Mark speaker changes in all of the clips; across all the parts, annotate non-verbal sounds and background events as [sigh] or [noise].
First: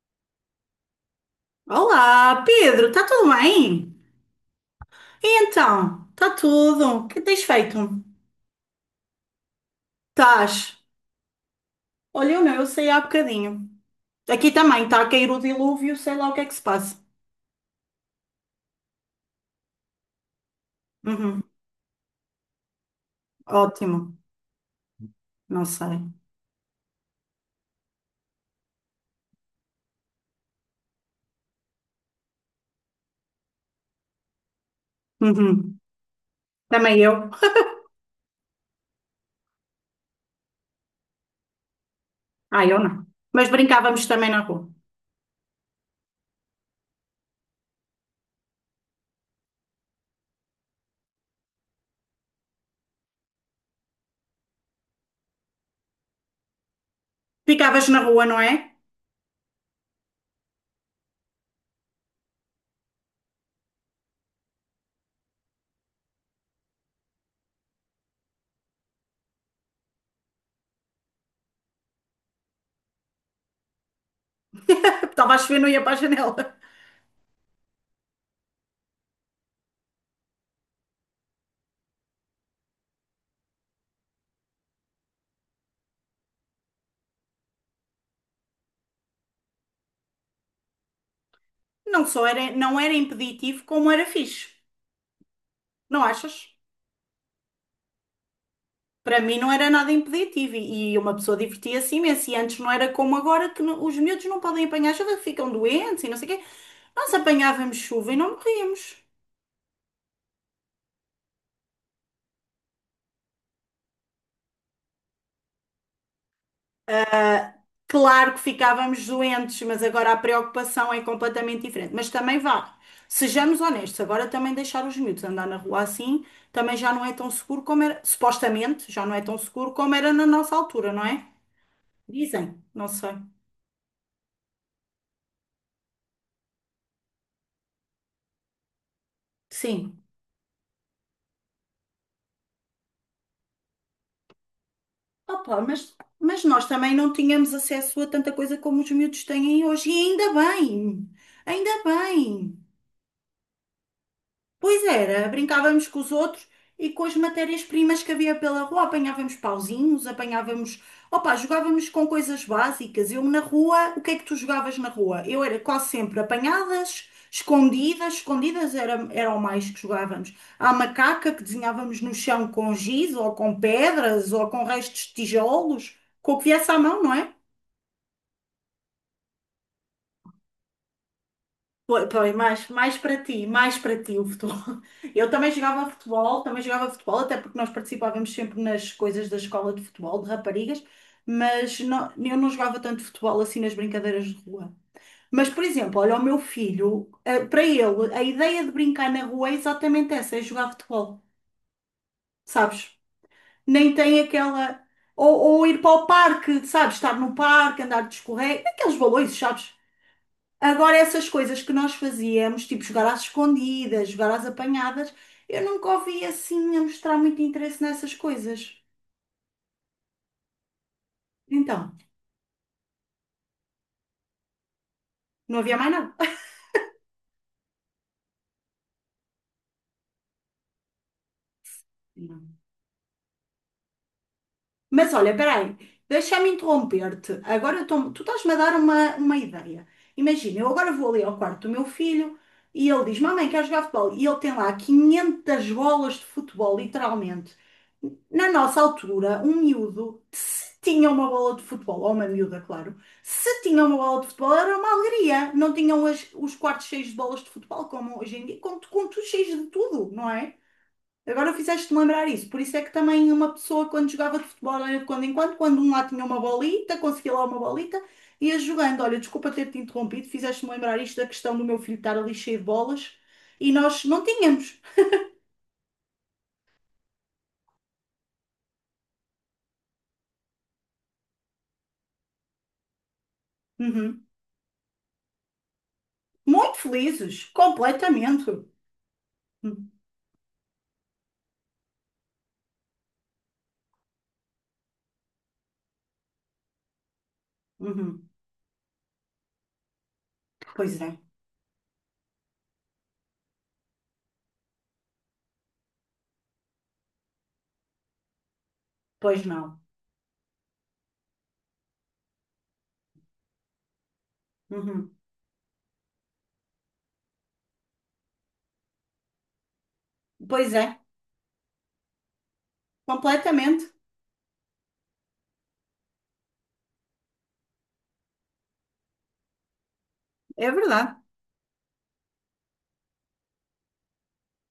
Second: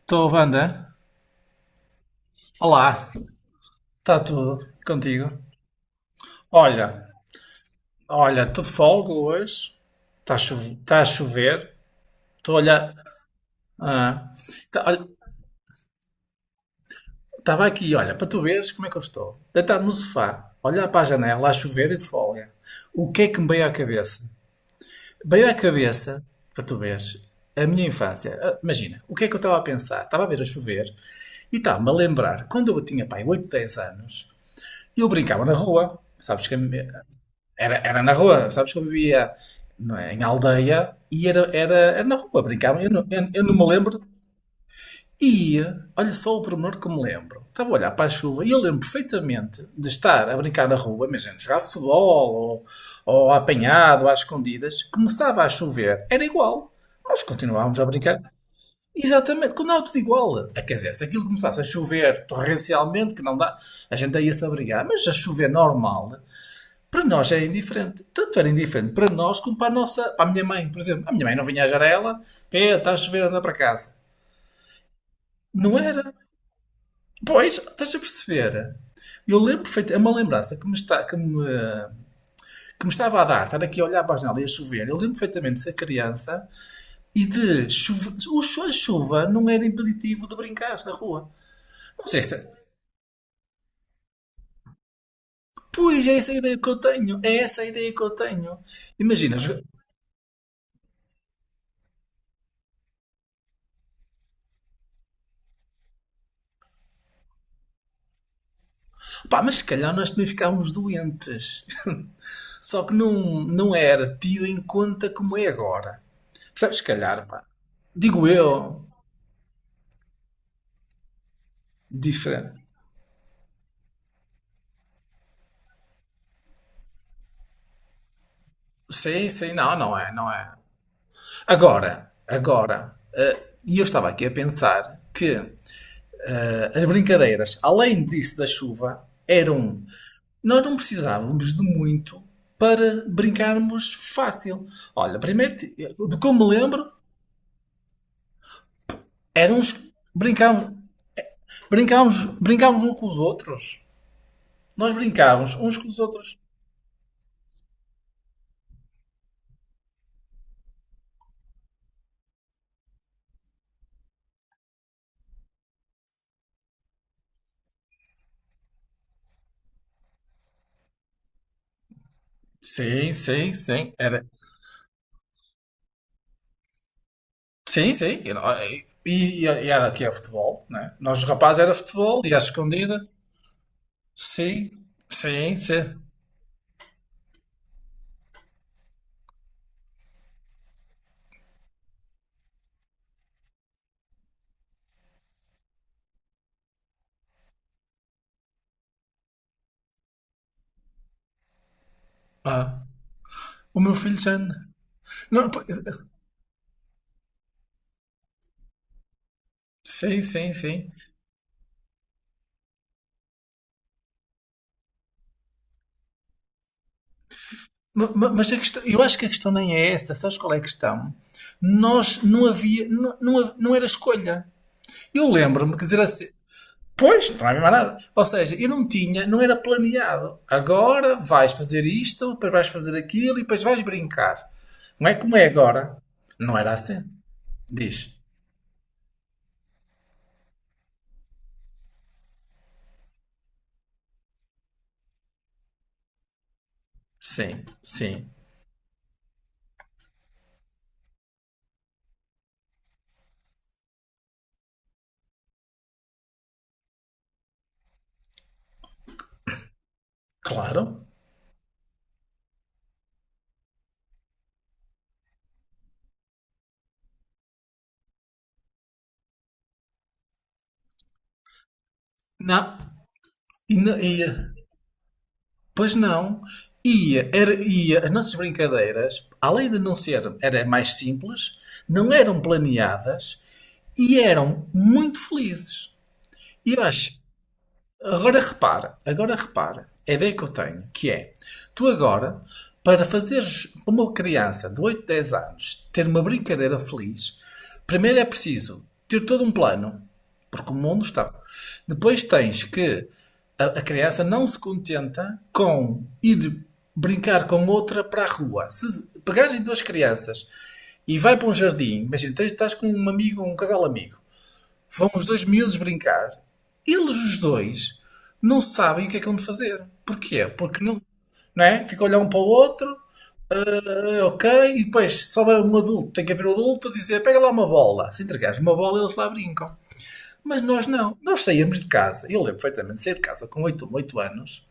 Speaker 1: Estou, Wanda.
Speaker 2: Olá, Pedro, está
Speaker 1: Olá,
Speaker 2: tudo bem?
Speaker 1: está tudo contigo?
Speaker 2: E então, está tudo?
Speaker 1: Olha,
Speaker 2: O que tens feito?
Speaker 1: olha, estou de folga hoje. Está a
Speaker 2: Estás?
Speaker 1: chover, tá a chover.
Speaker 2: Olha, eu não,
Speaker 1: Estou a
Speaker 2: eu saí
Speaker 1: olhar.
Speaker 2: há bocadinho.
Speaker 1: Ah,
Speaker 2: Aqui também está
Speaker 1: olha,
Speaker 2: a cair o dilúvio, sei lá o que é que se passa.
Speaker 1: estava aqui, olha, para tu veres como é que eu estou. Deitado no sofá, a olhar para a
Speaker 2: Uhum.
Speaker 1: janela, a chover e de folga. O que é que me veio à
Speaker 2: Ótimo,
Speaker 1: cabeça? Veio à
Speaker 2: não sei.
Speaker 1: cabeça, para tu veres, a minha infância. Ah, imagina, o que é que eu estava a pensar? Estava a ver a chover e estava-me a lembrar quando eu tinha, pai, 8, 10 anos. Eu brincava na
Speaker 2: Uhum.
Speaker 1: rua, sabes que a me-
Speaker 2: Também eu.
Speaker 1: era, era na rua, sabes que eu vivia, não é, em aldeia, e era na rua,
Speaker 2: Ah, eu
Speaker 1: brincava. Eu
Speaker 2: não.
Speaker 1: não, eu
Speaker 2: Mas
Speaker 1: não me lembro.
Speaker 2: brincávamos também na rua.
Speaker 1: E olha só o pormenor que me lembro. Estava a olhar para a chuva e eu lembro perfeitamente de estar a brincar na rua, imagina, jogar futebol ou apanhado, às escondidas. Começava a chover, era igual. Nós continuávamos a
Speaker 2: Ficavas na
Speaker 1: brincar.
Speaker 2: rua, não é?
Speaker 1: Exatamente, quando há, tudo igual. Ah, quer dizer, se aquilo começasse a chover torrencialmente, que não dá, a gente ia se abrigar, mas a chover normal, para nós é indiferente. Tanto era indiferente para nós como para a nossa, para a minha mãe, por exemplo. A minha mãe não vinha à janela, é, está a chover, anda para casa.
Speaker 2: [laughs] Estava a chover, não
Speaker 1: Não
Speaker 2: ia para a
Speaker 1: era.
Speaker 2: janela.
Speaker 1: Pois, estás a perceber? Eu lembro perfeitamente, é uma lembrança que me, está, que me estava a dar, estar aqui a olhar para a janela e a chover. Eu lembro perfeitamente de ser criança e de chuva. A chuva não era impeditivo de brincar na rua.
Speaker 2: Não
Speaker 1: Não sei
Speaker 2: só
Speaker 1: se.
Speaker 2: era, não era impeditivo, como era fixe.
Speaker 1: Pois,
Speaker 2: Não
Speaker 1: é essa a
Speaker 2: achas?
Speaker 1: ideia que eu tenho. É essa a ideia que eu tenho.
Speaker 2: Para
Speaker 1: Imagina,
Speaker 2: mim não era nada impeditivo e uma pessoa divertia-se imenso. E antes não era como agora que os miúdos não podem apanhar chuva, que ficam doentes e não sei o quê. Nós apanhávamos chuva e não morríamos.
Speaker 1: pá, mas se calhar nós também ficámos doentes. [laughs] Só que não, não era tido em conta como é agora. Percebes? Se calhar, pá. Digo
Speaker 2: Claro que
Speaker 1: eu,
Speaker 2: ficávamos doentes, mas agora a preocupação é completamente diferente. Mas também
Speaker 1: diferente.
Speaker 2: vá, sejamos honestos, agora também deixar os miúdos andar na rua assim também já não é tão seguro como era, supostamente, já não é
Speaker 1: Sim,
Speaker 2: tão
Speaker 1: sim,
Speaker 2: seguro
Speaker 1: não,
Speaker 2: como
Speaker 1: não é,
Speaker 2: era na
Speaker 1: não é.
Speaker 2: nossa altura, não é?
Speaker 1: Agora,
Speaker 2: Dizem, não
Speaker 1: agora.
Speaker 2: sei.
Speaker 1: E eu estava aqui a pensar que, as brincadeiras, além disso da chuva, eram.
Speaker 2: Sim.
Speaker 1: Nós não precisávamos de muito para brincarmos fácil. Olha, primeiro,
Speaker 2: Opa, mas,
Speaker 1: de
Speaker 2: mas
Speaker 1: como me
Speaker 2: nós
Speaker 1: lembro,
Speaker 2: também não tínhamos acesso a tanta coisa como os miúdos têm
Speaker 1: éramos.
Speaker 2: hoje, e ainda
Speaker 1: Brincávamos,
Speaker 2: bem, ainda
Speaker 1: brincávamos,
Speaker 2: bem.
Speaker 1: brincávamos uns com os outros.
Speaker 2: Pois
Speaker 1: Nós
Speaker 2: era,
Speaker 1: brincávamos uns com
Speaker 2: brincávamos
Speaker 1: os
Speaker 2: com os
Speaker 1: outros.
Speaker 2: outros e com as matérias-primas que havia pela rua. Apanhávamos pauzinhos, apanhávamos. Opa, jogávamos com coisas básicas. Eu na rua, o que é que tu jogavas na rua? Eu era quase sempre apanhadas, escondidas. Escondidas era o mais que jogávamos. À macaca que desenhávamos no chão com
Speaker 1: Sim,
Speaker 2: giz ou
Speaker 1: sim,
Speaker 2: com
Speaker 1: sim. Era,
Speaker 2: pedras ou com restos de tijolos, com o que viesse à mão, não é?
Speaker 1: sim, sim. Era. E era aqui é futebol, né? Nós, os rapazes, era futebol e
Speaker 2: Pois,
Speaker 1: à escondida.
Speaker 2: mais para ti o futebol.
Speaker 1: Sim,
Speaker 2: [laughs] Eu
Speaker 1: sim, sim.
Speaker 2: também jogava futebol, até porque nós participávamos sempre nas coisas da escola de futebol, de raparigas, mas eu não jogava tanto futebol assim nas brincadeiras de rua. Mas, por exemplo, olha, o meu filho, para ele, a ideia de brincar na rua é exatamente essa, é jogar futebol,
Speaker 1: Ah,
Speaker 2: sabes?
Speaker 1: o meu
Speaker 2: Nem
Speaker 1: filho
Speaker 2: tem
Speaker 1: já.
Speaker 2: aquela.
Speaker 1: Não, pois.
Speaker 2: Ou ir para o parque, sabes? Estar no parque, andar de escorrega, aqueles balões, sabes?
Speaker 1: Sim, sim, sim.
Speaker 2: Agora, essas coisas que nós fazíamos, tipo jogar às escondidas, jogar às apanhadas, eu nunca ouvi assim a mostrar muito interesse nessas
Speaker 1: Mas a
Speaker 2: coisas.
Speaker 1: questão, eu acho que a questão nem é essa, sabes qual é a questão?
Speaker 2: Então,
Speaker 1: Nós não havia, não era escolha. Eu
Speaker 2: não
Speaker 1: lembro-me,
Speaker 2: havia
Speaker 1: quer
Speaker 2: mais
Speaker 1: dizer assim, pois, não havia mais nada. Ou seja, eu não tinha, não era planeado. Agora vais fazer isto, depois
Speaker 2: nada.
Speaker 1: vais fazer aquilo e depois vais brincar. Não
Speaker 2: Mas
Speaker 1: é
Speaker 2: olha,
Speaker 1: como é
Speaker 2: peraí,
Speaker 1: agora.
Speaker 2: deixa-me
Speaker 1: Não era assim.
Speaker 2: interromper-te. Agora
Speaker 1: Diz.
Speaker 2: tu estás-me a dar uma ideia. Imagina, eu agora vou ali ao quarto do meu filho e ele diz: Mamãe, quer jogar futebol? E ele tem lá 500 bolas de futebol, literalmente.
Speaker 1: Sim, sim.
Speaker 2: Na nossa altura, um miúdo, se tinha uma bola de futebol, ou uma miúda, claro, se tinha uma bola de futebol era uma alegria. Não tinham os quartos cheios de bolas de futebol, como hoje em dia, com tudo cheios de tudo, não é?
Speaker 1: Claro.
Speaker 2: Agora fizeste-me lembrar isso. Por isso é que também uma pessoa, quando jogava de futebol, era de quando em quando, quando um lá tinha uma bolita, conseguia lá uma bolita, ia jogando. Olha, desculpa ter-te interrompido, fizeste-me lembrar isto da questão do meu filho estar ali cheio de
Speaker 1: Não.
Speaker 2: bolas e
Speaker 1: E, não-
Speaker 2: nós não
Speaker 1: e,
Speaker 2: tínhamos.
Speaker 1: pois não. E as nossas brincadeiras, além de não ser, era mais simples, não eram planeadas e
Speaker 2: Uhum.
Speaker 1: eram muito felizes. E
Speaker 2: Muito
Speaker 1: eu acho.
Speaker 2: felizes,
Speaker 1: Agora
Speaker 2: completamente.
Speaker 1: repara, agora repara,
Speaker 2: Uhum.
Speaker 1: a ideia que eu tenho, que é, tu agora, para fazeres uma criança de 8, 10 anos ter uma brincadeira feliz, primeiro é
Speaker 2: Uhum.
Speaker 1: preciso ter todo um plano, porque o
Speaker 2: Pois
Speaker 1: mundo
Speaker 2: é,
Speaker 1: está. Depois tens que a criança não se contenta com ir brincar com outra para a rua. Se
Speaker 2: pois
Speaker 1: pegarem duas
Speaker 2: não.
Speaker 1: crianças e vai para um jardim, imagina, tens, estás com um amigo, um casal amigo. Vão
Speaker 2: Uhum.
Speaker 1: os dois miúdos brincar. Eles, os dois, não sabem o que é que hão de fazer. Porquê?
Speaker 2: Pois
Speaker 1: Porque
Speaker 2: é,
Speaker 1: não. Não é? Fica a olhar um para o outro,
Speaker 2: completamente.
Speaker 1: ah, ok, e depois, se houver um adulto, tem que haver um adulto a dizer: pega lá uma bola. Se entregares uma bola, eles lá brincam. Mas
Speaker 2: É
Speaker 1: nós
Speaker 2: verdade.
Speaker 1: não. Nós saímos de casa. Eu lembro perfeitamente, saí de casa com oito anos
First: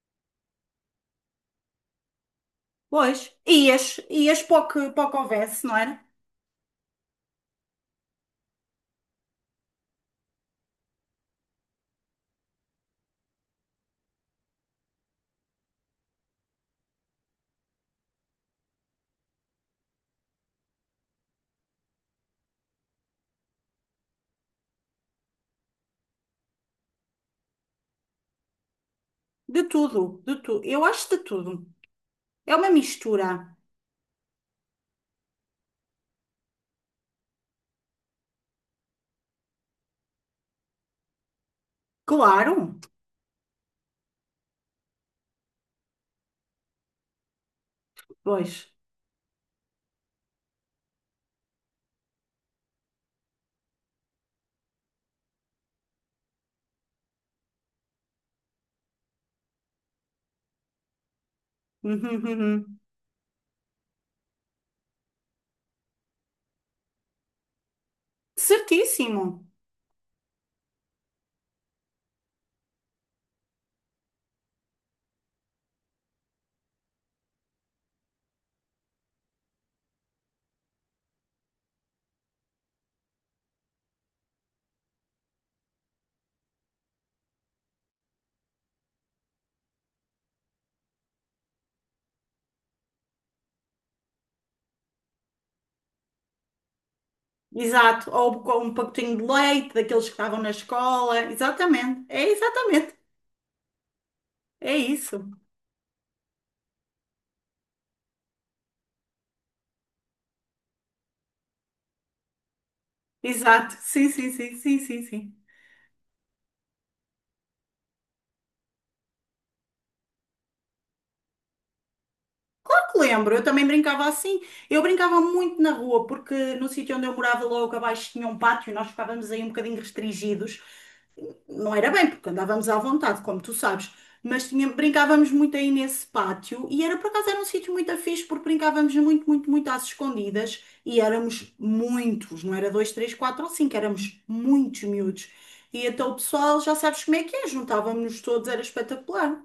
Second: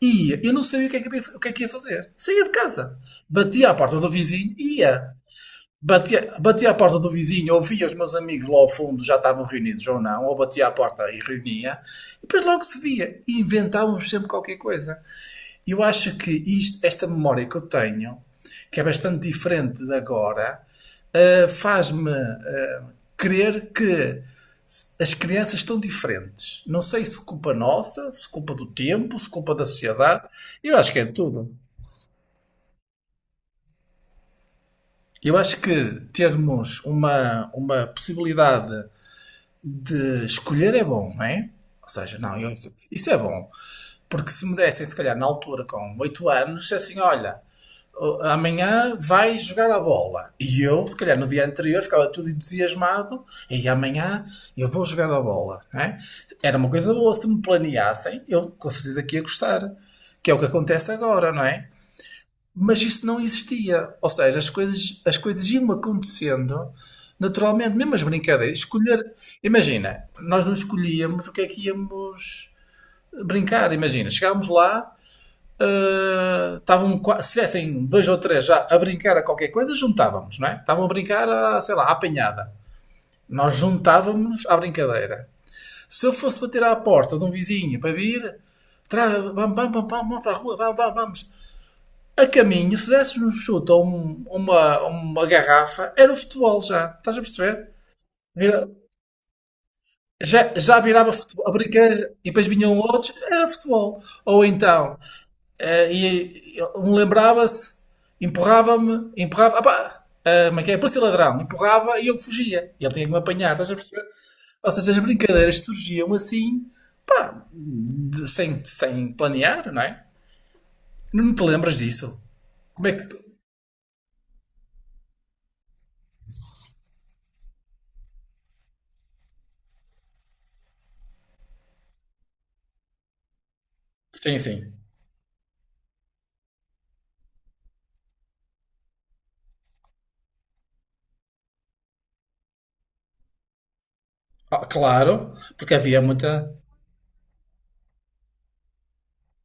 Speaker 1: e eu não sabia o que, é que, o que é que ia fazer. Saía de casa,
Speaker 2: Pois,
Speaker 1: batia à porta do
Speaker 2: ias
Speaker 1: vizinho e
Speaker 2: para o
Speaker 1: ia.
Speaker 2: que houvesse, não era?
Speaker 1: Bati à porta do vizinho, ouvia os meus amigos lá ao fundo, já estavam reunidos ou não, ou batia à porta e reunia, e depois logo se via, e inventávamos sempre qualquer coisa. Eu acho que esta memória que eu tenho, que é bastante diferente de agora, faz-me crer que as crianças estão diferentes. Não sei se culpa nossa, se culpa do tempo, se culpa da
Speaker 2: De
Speaker 1: sociedade,
Speaker 2: tudo, de tudo.
Speaker 1: eu
Speaker 2: Eu
Speaker 1: acho que é
Speaker 2: acho de
Speaker 1: tudo.
Speaker 2: tudo. É uma mistura.
Speaker 1: Eu acho que termos uma possibilidade de escolher é bom, não é? Ou seja, não,
Speaker 2: Claro,
Speaker 1: isso é bom. Porque se me dessem, se calhar, na altura, com 8 anos, assim, olha,
Speaker 2: pois. [laughs]
Speaker 1: amanhã vais jogar a bola. E eu, se calhar, no dia anterior, ficava tudo entusiasmado, e amanhã eu vou jogar a bola, não é? Era uma coisa boa, se me planeassem, eu com certeza que ia gostar. Que é o que acontece agora, não é?
Speaker 2: Uhum,
Speaker 1: Mas
Speaker 2: uhum.
Speaker 1: isso não existia. Ou seja, as coisas iam acontecendo naturalmente, mesmo as brincadeiras. Escolher,
Speaker 2: Certíssimo.
Speaker 1: imagina, nós não escolhíamos o que é que íamos brincar. Imagina, chegámos lá, ah, estavam, se tivessem dois ou três já a brincar a qualquer coisa, juntávamos, não é? Estavam a brincar, a, sei lá, à apanhada. Nós juntávamos à brincadeira. Se eu fosse bater à porta de um vizinho para vir, vamos, vamos, vamos, vamos para a rua, vamos, vamos, vamos a caminho, se desses um chute ou uma garrafa, era o futebol já. Estás a perceber?
Speaker 2: Exato. Ou com
Speaker 1: Vira-
Speaker 2: um pacotinho de leite daqueles que estavam
Speaker 1: Já,
Speaker 2: na
Speaker 1: já virava
Speaker 2: escola.
Speaker 1: futebol, a
Speaker 2: Exatamente.
Speaker 1: brincadeira,
Speaker 2: É
Speaker 1: e depois vinham
Speaker 2: exatamente.
Speaker 1: outros, era futebol. Ou
Speaker 2: É
Speaker 1: então,
Speaker 2: isso.
Speaker 1: um lembrava-se, empurrava-me, empurrava, opá, eh, como é que é? Parecia ladrão, empurrava e eu fugia. E ele tinha que me apanhar, estás a
Speaker 2: Exato.
Speaker 1: perceber?
Speaker 2: Sim, sim, sim,
Speaker 1: Ou
Speaker 2: sim,
Speaker 1: seja, as
Speaker 2: sim, sim.
Speaker 1: brincadeiras surgiam assim, pá, sem planear, não é? Não te lembras disso? Como é
Speaker 2: Porque
Speaker 1: que.
Speaker 2: lembro, eu também brincava assim. Eu brincava muito na rua, porque no sítio onde eu morava logo abaixo tinha um pátio e nós ficávamos aí um bocadinho restringidos. Não era bem, porque andávamos à vontade, como tu sabes,
Speaker 1: Sim,
Speaker 2: mas
Speaker 1: sim.
Speaker 2: brincávamos muito aí nesse pátio e era por acaso era um sítio muito fixe porque brincávamos muito, muito, muito às escondidas e éramos muitos, não era dois, três, quatro ou cinco, éramos
Speaker 1: Ah,
Speaker 2: muitos miúdos.
Speaker 1: claro, porque
Speaker 2: E
Speaker 1: havia
Speaker 2: então o
Speaker 1: muita.
Speaker 2: pessoal, já sabes como é que é, juntávamos-nos todos, era espetacular.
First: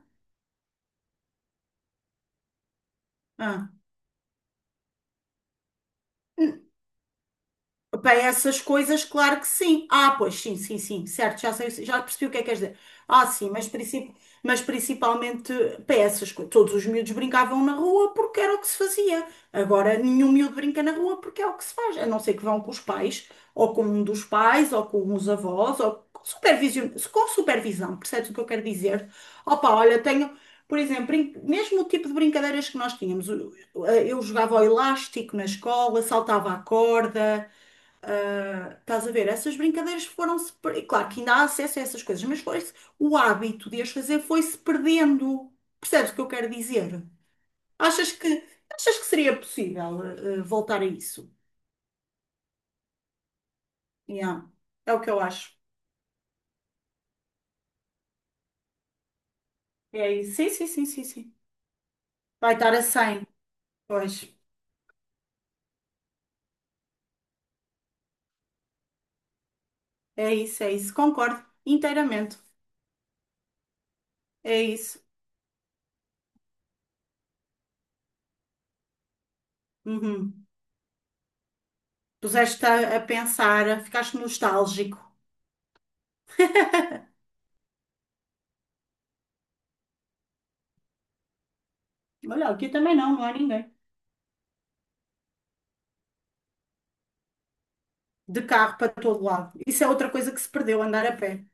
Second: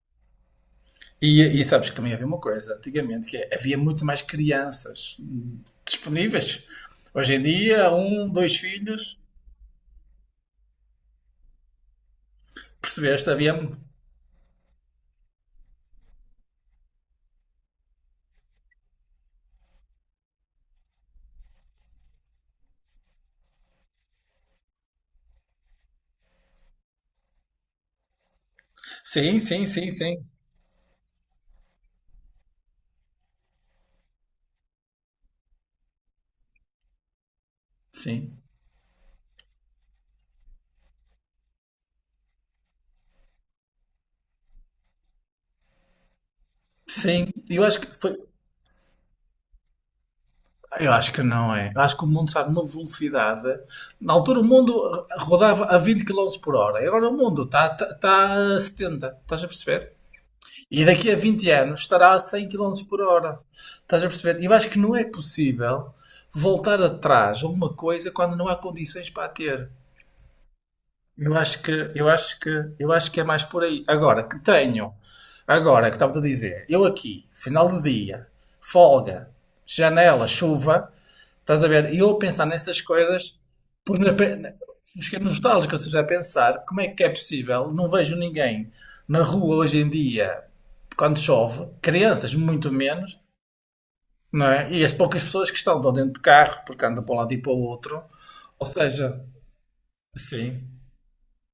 Speaker 1: E sabes que também havia uma coisa, antigamente, que é,
Speaker 2: Ah.
Speaker 1: havia muito mais crianças disponíveis. Hoje em dia,
Speaker 2: Para
Speaker 1: um, dois
Speaker 2: essas coisas,
Speaker 1: filhos,
Speaker 2: claro que sim. Ah, pois sim, sim, sim, certo, já sei, já percebi o que é que queres dizer. Ah,
Speaker 1: percebeste?
Speaker 2: sim,
Speaker 1: Havia.
Speaker 2: mas principalmente para essas coisas. Todos os miúdos brincavam na rua porque era o que se fazia. Agora nenhum miúdo brinca na rua porque é o que se faz, a não ser que vão com os pais, ou com um dos pais, ou com os avós, ou com supervisão, percebes o que eu quero dizer?
Speaker 1: Sim, sim,
Speaker 2: Opa,
Speaker 1: sim,
Speaker 2: olha,
Speaker 1: sim.
Speaker 2: tenho. Por exemplo, mesmo o tipo de brincadeiras que nós tínhamos, eu jogava ao elástico na escola, saltava a corda.
Speaker 1: Sim.
Speaker 2: Estás a ver? Essas brincadeiras foram-se. Claro que ainda há acesso a essas coisas, mas foi o hábito de as fazer foi-se perdendo. Percebes o que eu quero dizer?
Speaker 1: Sim. E eu acho que
Speaker 2: Achas
Speaker 1: foi.
Speaker 2: que, achas que seria possível voltar a
Speaker 1: Eu acho que
Speaker 2: isso?
Speaker 1: não é. Eu acho que o mundo está numa velocidade. Na altura o
Speaker 2: Yeah. É o
Speaker 1: mundo
Speaker 2: que eu acho.
Speaker 1: rodava a 20 km por hora. E agora o mundo está a 70. Estás a perceber?
Speaker 2: É isso. Sim, sim,
Speaker 1: E
Speaker 2: sim, sim,
Speaker 1: daqui a
Speaker 2: sim.
Speaker 1: 20 anos estará a 100
Speaker 2: Vai estar a
Speaker 1: quilómetros por
Speaker 2: 100.
Speaker 1: hora. Estás a
Speaker 2: Pois.
Speaker 1: perceber? Eu acho que não é possível voltar atrás a uma coisa quando não há condições para a ter.
Speaker 2: É isso, é isso.
Speaker 1: Eu
Speaker 2: Concordo
Speaker 1: acho que, eu
Speaker 2: inteiramente.
Speaker 1: acho que, eu acho que é mais por aí. Agora que
Speaker 2: É
Speaker 1: tenho,
Speaker 2: isso.
Speaker 1: agora que estava a dizer, eu aqui, final do dia, folga, janela,
Speaker 2: Uhum.
Speaker 1: chuva, estás a ver? E eu a pensar
Speaker 2: Puseste
Speaker 1: nessas
Speaker 2: a
Speaker 1: coisas,
Speaker 2: pensar,
Speaker 1: por na,
Speaker 2: ficaste
Speaker 1: pe- na-
Speaker 2: nostálgico.
Speaker 1: fiquei nostálgico, ou seja, a pensar como é que é possível, não vejo ninguém na rua hoje em dia, quando chove, crianças
Speaker 2: Olha, aqui
Speaker 1: muito
Speaker 2: também não,
Speaker 1: menos,
Speaker 2: não há ninguém.
Speaker 1: não é? E as poucas pessoas que estão lá dentro de carro, porque andam para um lado e para o outro,
Speaker 2: De
Speaker 1: ou
Speaker 2: carro para todo
Speaker 1: seja,
Speaker 2: lado. Isso é outra coisa que se
Speaker 1: sim.
Speaker 2: perdeu, andar a pé.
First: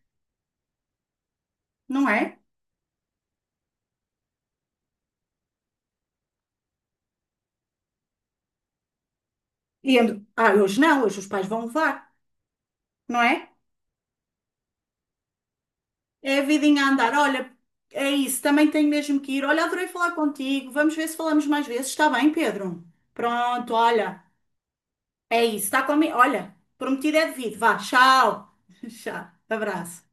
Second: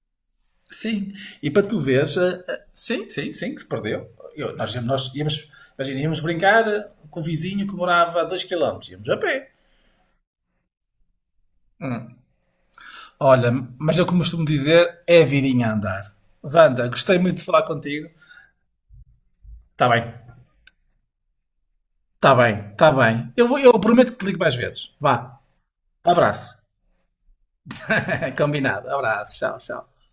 Speaker 1: Sim, e para tu
Speaker 2: Não
Speaker 1: veres,
Speaker 2: é?
Speaker 1: sim, sim, sim, que se perdeu. Nós íamos, imagina, íamos brincar com o vizinho que morava a 2 km, íamos a pé.
Speaker 2: E hoje não, hoje os pais vão levar, não é?
Speaker 1: Olha, mas eu como costumo dizer, é a vidinha a andar.
Speaker 2: É a vidinha
Speaker 1: Wanda,
Speaker 2: a andar,
Speaker 1: gostei muito de
Speaker 2: olha,
Speaker 1: falar contigo.
Speaker 2: é isso, também tenho mesmo que ir. Olha,
Speaker 1: Está
Speaker 2: adorei
Speaker 1: bem,
Speaker 2: falar contigo, vamos ver se falamos mais vezes, está bem,
Speaker 1: está bem,
Speaker 2: Pedro?
Speaker 1: está bem.
Speaker 2: Pronto,
Speaker 1: Eu prometo que
Speaker 2: olha,
Speaker 1: te ligo mais vezes. Vá,
Speaker 2: é isso, está comigo,
Speaker 1: abraço.
Speaker 2: olha, prometido é devido, vá,
Speaker 1: [laughs]
Speaker 2: tchau,
Speaker 1: Combinado,
Speaker 2: [laughs] tchau,
Speaker 1: abraço, tchau, tchau.
Speaker 2: abraço.